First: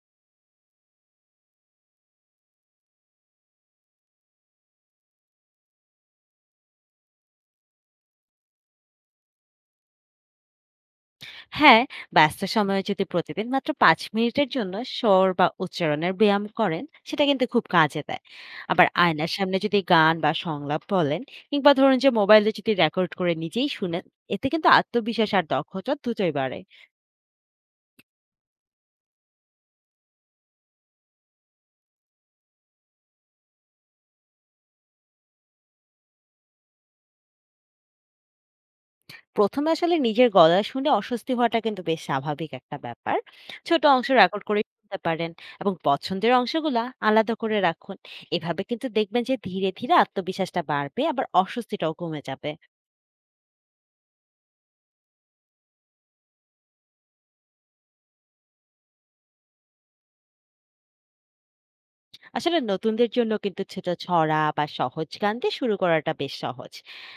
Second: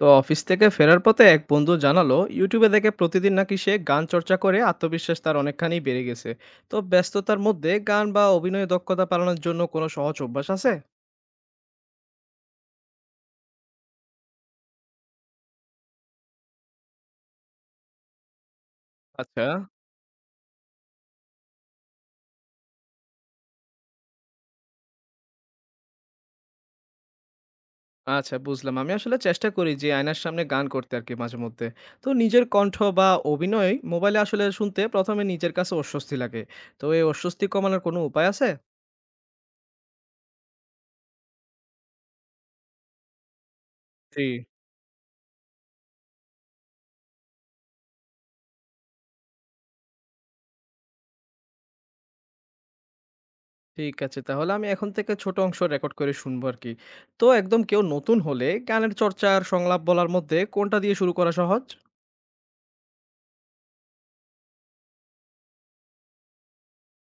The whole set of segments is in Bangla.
তো অফিস থেকে ফেরার পথে এক বন্ধু জানালো ইউটিউবে দেখে প্রতিদিন নাকি সে গান চর্চা করে আত্মবিশ্বাস তার অনেকখানি বেড়ে গেছে। তো ব্যস্ততার মধ্যে গান বা অভিনয় দক্ষতা বাড়ানোর জন্য কোনো সহজ অভ্যাস আছে? হ্যাঁ, ব্যস্ত সময়ে যদি প্রতিদিন মাত্র ৫ মিনিটের জন্য স্বর বা উচ্চারণের ব্যায়াম করেন, সেটা কিন্তু খুব কাজে দেয়। আবার আয়নার আচ্ছা। সামনে যদি গান বা সংলাপ বলেন, কিংবা ধরুন যে মোবাইলে যদি রেকর্ড করে নিজেই শুনেন, এতে কিন্তু আত্মবিশ্বাস আর দক্ষতা দুটোই বাড়ে। আচ্ছা, বুঝলাম। আমি আসলে চেষ্টা করি যে আয়নার সামনে গান করতে আর কি মাঝে মধ্যে। তো নিজের কণ্ঠ বা অভিনয় মোবাইলে আসলে শুনতে প্রথমে নিজের কাছে অস্বস্তি লাগে। তো এই অস্বস্তি কমানোর কোনো উপায় আছে? প্রথমে আসলে নিজের গলা শুনে অস্বস্তি হওয়াটা কিন্তু বেশ স্বাভাবিক একটা ব্যাপার। ছোট অংশ জি। রেকর্ড করে শুনতে পারেন এবং পছন্দের অংশগুলা আলাদা করে রাখুন। এভাবে কিন্তু দেখবেন যে ধীরে ধীরে আত্মবিশ্বাসটা বাড়বে, আবার অস্বস্তিটাও কমে যাবে। ঠিক আছে। তাহলে আমি এখন থেকে ছোট অংশ রেকর্ড করে শুনবো আরকি। তো একদম কেউ নতুন হলে গানের চর্চা আর সংলাপ বলার মধ্যে কোনটা দিয়ে শুরু করা সহজ? আসলে নতুনদের জন্য কিন্তু ছোট ছড়া বা সহজ গান দিয়ে শুরু করাটা বেশ সহজ।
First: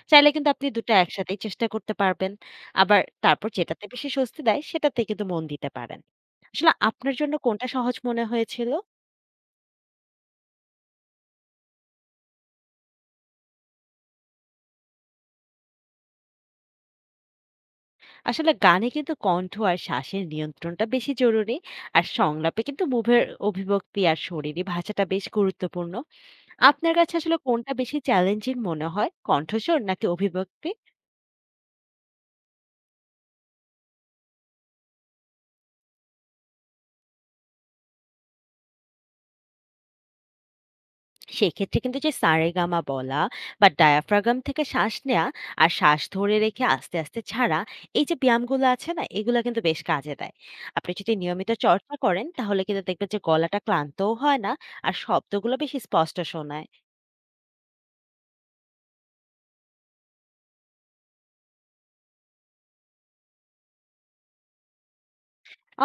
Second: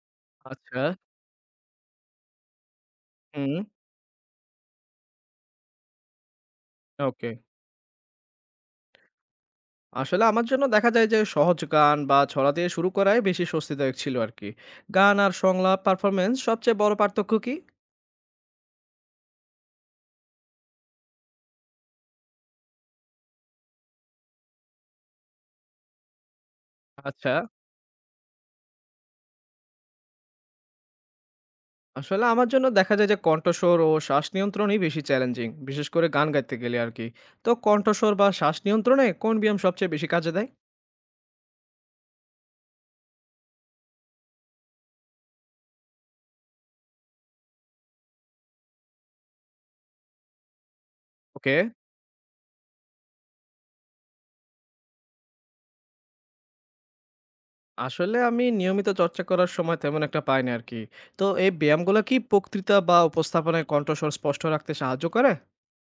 চাইলে কিন্তু আপনি আচ্ছা। দুটো একসাথেই চেষ্টা করতে পারবেন। আবার তারপর হুম। যেটাতে বেশি স্বস্তি দেয় সেটাতে কিন্তু মন দিতে পারেন। আসলে আপনার ওকে। জন্য কোনটা সহজ মনে হয়েছিল? আসলে আমার জন্য দেখা যায় যে সহজ গান বা ছড়া দিয়ে শুরু করাই বেশি স্বস্তিদায়ক ছিল আরকি। গান আর সংলাপ পারফরম্যান্স সবচেয়ে বড় পার্থক্য কি? আসলে গানে কিন্তু কণ্ঠ আর শ্বাসের নিয়ন্ত্রণটা বেশি জরুরি। আর সংলাপে কিন্তু মুভের অভিব্যক্তি আর শরীরী ভাষাটা বেশ গুরুত্বপূর্ণ। আপনার কাছে আচ্ছা। আসলে কোনটা বেশি চ্যালেঞ্জিং মনে হয়, কণ্ঠস্বর নাকি অভিব্যক্তি? আসলে আমার জন্য দেখা যায় যে কণ্ঠস্বর ও শ্বাস নিয়ন্ত্রণই বেশি চ্যালেঞ্জিং। বিশেষ করে গান গাইতে গেলে আরকি। তো কণ্ঠস্বর বা শ্বাস নিয়ন্ত্রণে কোন ব্যায়াম সবচেয়ে বেশি কাজে দেয়? সেক্ষেত্রে কিন্তু যে সারেগামা বলা, বা ডায়াফ্রাগাম থেকে শ্বাস নেওয়া, আর শ্বাস ধরে রেখে আস্তে আস্তে ছাড়া, এই যে ব্যায়ামগুলো আছে না, এগুলো কিন্তু বেশ কাজে দেয়। আপনি যদি নিয়মিত ওকে। চর্চা করেন, তাহলে কিন্তু দেখবেন যে গলাটা ক্লান্তও হয় না, আর শব্দগুলো বেশি স্পষ্ট শোনায়। আসলে আমি নিয়মিত চর্চা করার সময় তেমন একটা পাই না আরকি। তো এই ব্যায়ামগুলো কি বক্তৃতা বা উপস্থাপনায় কণ্ঠস্বর স্পষ্ট রাখতে সাহায্য করে?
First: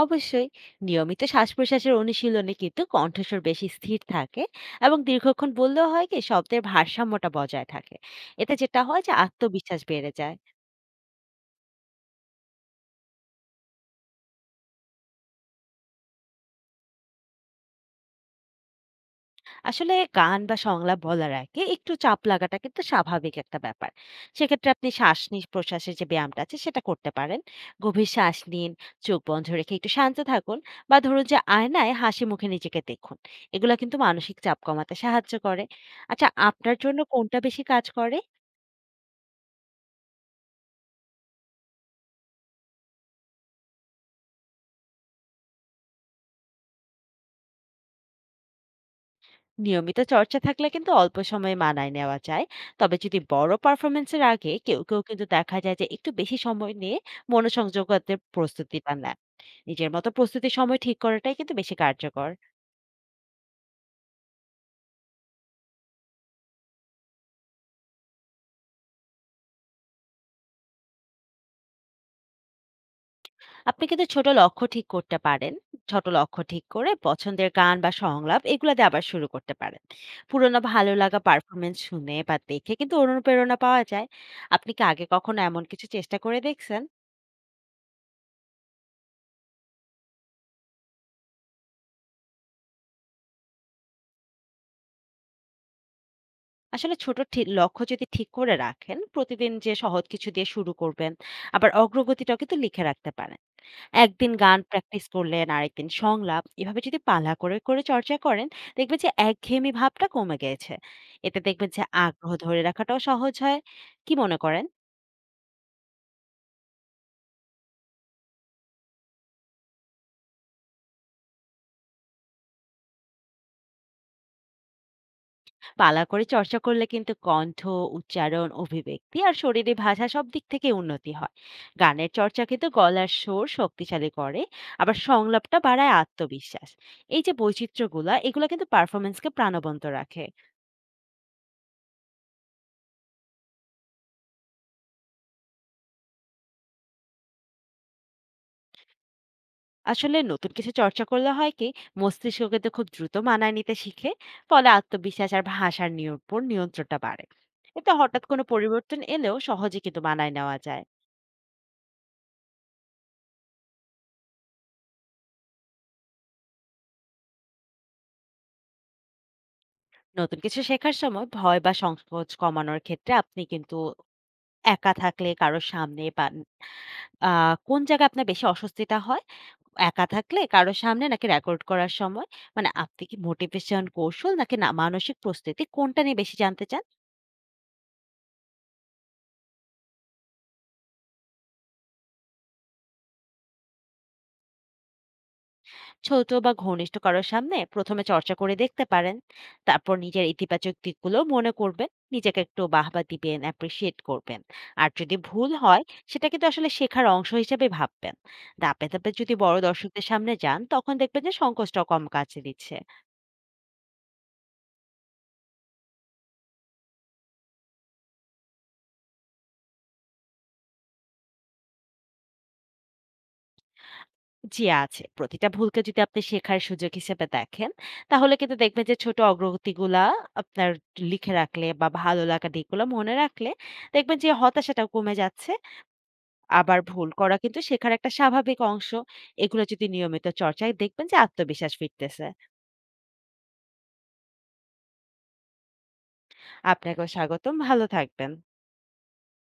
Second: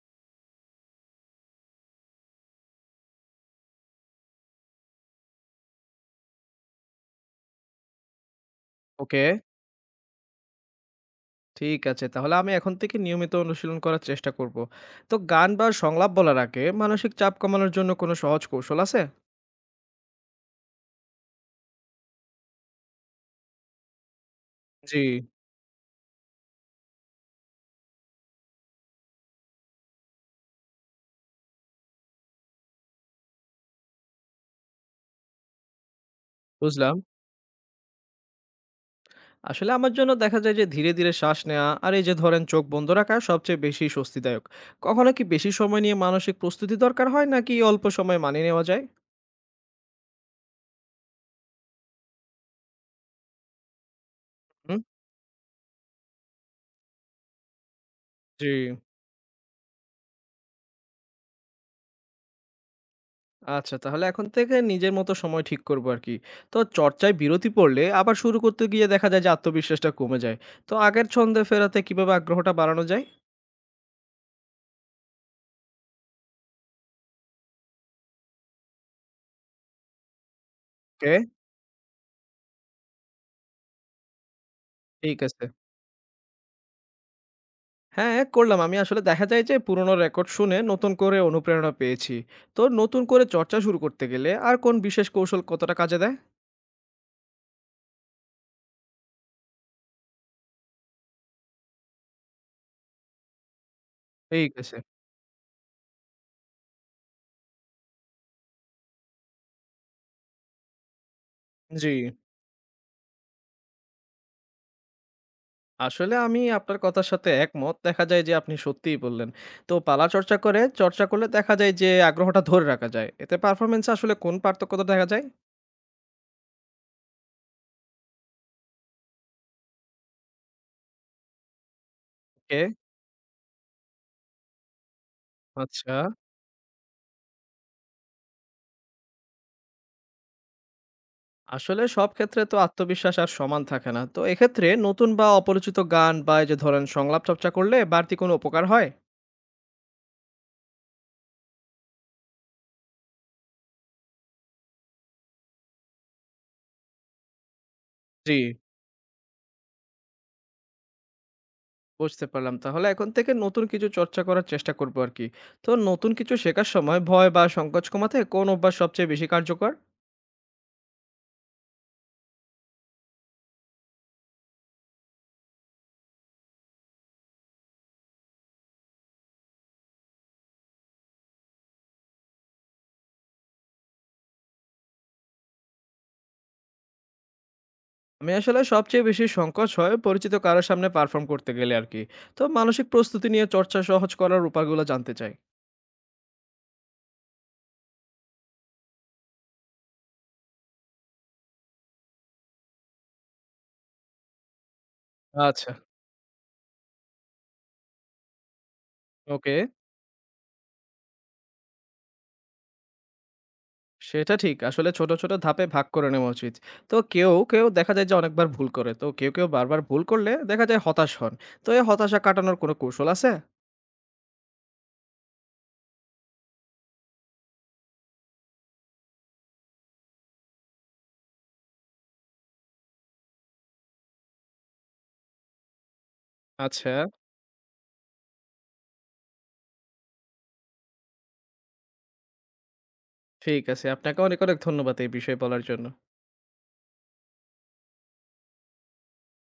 অবশ্যই। নিয়মিত শ্বাস প্রশ্বাসের অনুশীলনে কিন্তু কণ্ঠস্বর বেশি স্থির থাকে, এবং দীর্ঘক্ষণ বললেও হয় কি শব্দের ভারসাম্যটা বজায় থাকে। এতে যেটা হয়, যে ওকে। আত্মবিশ্বাস বেড়ে যায়। ঠিক আছে। তাহলে আমি এখন থেকে নিয়মিত অনুশীলন করার চেষ্টা করব। তো গান বা সংলাপ বলার আগে মানসিক চাপ কমানোর জন্য কোনো সহজ কৌশল আছে? আসলে গান বা সংলাপ বলার আগে একটু চাপ লাগাটা কিন্তু স্বাভাবিক একটা ব্যাপার। সেক্ষেত্রে আপনি জি। শ্বাস নিঃ প্রশ্বাসের যে ব্যায়ামটা আছে সেটা করতে পারেন। গভীর শ্বাস নিন, চোখ বন্ধ রেখে একটু শান্ত থাকুন, বা ধরুন যে আয়নায় হাসি মুখে নিজেকে দেখুন। এগুলো কিন্তু মানসিক চাপ কমাতে সাহায্য করে। আচ্ছা, আপনার বুঝলাম। জন্য কোনটা বেশি কাজ করে? আসলে আমার জন্য দেখা যায় যে ধীরে ধীরে শ্বাস নেওয়া আর এই যে ধরেন চোখ বন্ধ রাখা সবচেয়ে বেশি স্বস্তিদায়ক। কখনো কি বেশি সময় নিয়ে মানসিক প্রস্তুতি দরকার হয় নাকি অল্প সময়ে মানিয়ে নেওয়া যায়? নিয়মিত চর্চা থাকলে কিন্তু অল্প সময়ে মানায় নেওয়া যায়। তবে যদি বড় পারফরমেন্সের আগে, হুম। কেউ কেউ কিন্তু দেখা যায় যে একটু বেশি সময় নিয়ে মনোসংযোগতে জি। প্রস্তুতিটা নেয়। নিজের মতো প্রস্তুতির সময় ঠিক করাটাই কিন্তু বেশি কার্যকর। আচ্ছা, তাহলে এখন থেকে নিজের মতো সময় ঠিক করব আরকি। তো চর্চায় বিরতি পড়লে আবার শুরু করতে গিয়ে দেখা যায় যে আত্মবিশ্বাসটা কমে যায়। তো আগের ছন্দে ফেরাতে কিভাবে আগ্রহটা বাড়ানো যায়? আপনি কিন্তু ছোট লক্ষ্য ঠিক করতে পারেন। ছোট লক্ষ্য ঠিক করে পছন্দের গান বা সংলাপ এগুলো দিয়ে আবার শুরু করতে পারেন। পুরোনো ভালো ওকে। লাগা পারফরমেন্স শুনে বা দেখে কিন্তু অনুপ্রেরণা পাওয়া যায়। আপনি কি আগে ঠিক কখনো আছে। এমন কিছু চেষ্টা করে দেখছেন? হ্যাঁ, করলাম। আমি আসলে দেখা যায় যে পুরোনো রেকর্ড শুনে নতুন করে অনুপ্রেরণা পেয়েছি। তো নতুন করে চর্চা শুরু করতে গেলে আর কোন বিশেষ কৌশল কতটা কাজে দেয়? আসলে ছোট লক্ষ্য যদি ঠিক করে রাখেন, প্রতিদিন যে সহজ কিছু দিয়ে শুরু করবেন, আবার অগ্রগতিটাও কিন্তু লিখে রাখতে পারেন। একদিন ঠিক গান আছে। প্র্যাকটিস করলেন, আরেকদিন সংলাপ। এভাবে যদি পালা করে করে চর্চা করেন, দেখবেন যে একঘেয়েমি ভাবটা কমে গেছে। এতে দেখবেন যে জি। আগ্রহ ধরে রাখাটাও সহজ হয়। কি মনে করেন? আসলে আমি আপনার কথার সাথে একমত। দেখা যায় যে আপনি সত্যিই বললেন। তো পালা চর্চা করে চর্চা করলে দেখা যায় যে আগ্রহটা ধরে রাখা যায়। এতে পারফরম্যান্স এ আসলে কোন পার্থক্যটা দেখা যায়? পালা করে চর্চা করলে কিন্তু কণ্ঠ, উচ্চারণ, অভিব্যক্তি আর শরীরে ভাষা সব দিক থেকে উন্নতি হয়। গানের চর্চা ওকে। কিন্তু গলার সুর শক্তিশালী করে। আবার সংলাপটা বাড়ায় আচ্ছা। আত্মবিশ্বাস। এই যে বৈচিত্র্যগুলা, এগুলো কিন্তু পারফরমেন্সকে প্রাণবন্ত রাখে। আসলে সব ক্ষেত্রে তো আত্মবিশ্বাস আর সমান থাকে না। তো এক্ষেত্রে নতুন বা অপরিচিত গান বা এই যে ধরেন সংলাপ চর্চা করলে বাড়তি কোনো উপকার হয়? আসলে নতুন কিছু চর্চা করলে হয় কি, মস্তিষ্ক কিন্তু খুব দ্রুত মানায় নিতে শিখে। ফলে আত্মবিশ্বাস আর ভাষার উপর নিয়ন্ত্রণটা বাড়ে। এতে হঠাৎ জি। কোনো পরিবর্তন এলেও সহজে কিন্তু মানায় নেওয়া যায়। বুঝতে পারলাম। তাহলে এখন থেকে নতুন কিছু চর্চা করার চেষ্টা করব আরকি। তো নতুন কিছু শেখার সময় ভয় বা সংকোচ কমাতে কোন অভ্যাস সবচেয়ে বেশি কার্যকর? নতুন কিছু শেখার সময় ভয় বা সংকোচ কমানোর ক্ষেত্রে আপনি কিন্তু একা থাকলে কারো সামনে পান। আ কোন জায়গায় আপনার বেশি অস্বস্তিটা হয়? একা থাকলে কারো সামনে নাকি রেকর্ড করার সময়? মানে আপনি কি মোটিভেশন, কৌশল, নাকি মানসিক প্রস্তুতি, কোনটা নিয়ে বেশি জানতে চান? আমি আসলে সবচেয়ে বেশি সংকোচ হয় পরিচিত কারোর সামনে পারফর্ম করতে গেলে আর কি। তো মানসিক প্রস্তুতি নিয়ে চর্চা সহজ করার উপায়গুলো জানতে চাই। ছোট বা ঘনিষ্ঠ কারো সামনে ১ম এ চর্চা করে দেখতে পারেন। তারপর নিজের ইতিবাচক দিকগুলোও মনে করবেন। নিজেকে একটু বাহবা দিবেন, অ্যাপ্রিশিয়েট করবেন। আর যদি ভুল আচ্ছা। হয়, সেটা কিন্তু আসলে শেখার অংশ হিসেবে ভাববেন। ধাপে ধাপে যদি ওকে। বড় দর্শকদের সামনে যান, তখন দেখবেন যে সংকোচটাও কম কাজে দিচ্ছে। সেটা ঠিক আসলে ছোট ছোট ধাপে ভাগ করে নেওয়া উচিত। তো কেউ কেউ দেখা যায় যে অনেকবার ভুল করে, তো কেউ কেউ বারবার ভুল করলে দেখা যায় হতাশ হন। তো এই হতাশা কাটানোর কোনো কৌশল আছে? জি আছে। প্রতিটা ভুলকে যদি আপনি শেখার সুযোগ হিসেবে দেখেন, তাহলে কিন্তু দেখবেন যে ছোট অগ্রগতিগুলা আপনার লিখে রাখলে বা ভালো লাগা দিকগুলো মনে রাখলে, দেখবেন যে হতাশাটাও কমে যাচ্ছে। আবার আচ্ছা। ভুল করা কিন্তু শেখার একটা স্বাভাবিক অংশ। এগুলো যদি নিয়মিত চর্চায়, দেখবেন যে আত্মবিশ্বাস ফিরতেছে। ঠিক আছে, আপনাকে অনেক অনেক ধন্যবাদ এই বিষয়ে বলার জন্য। আপনাকেও স্বাগতম। ভালো থাকবেন।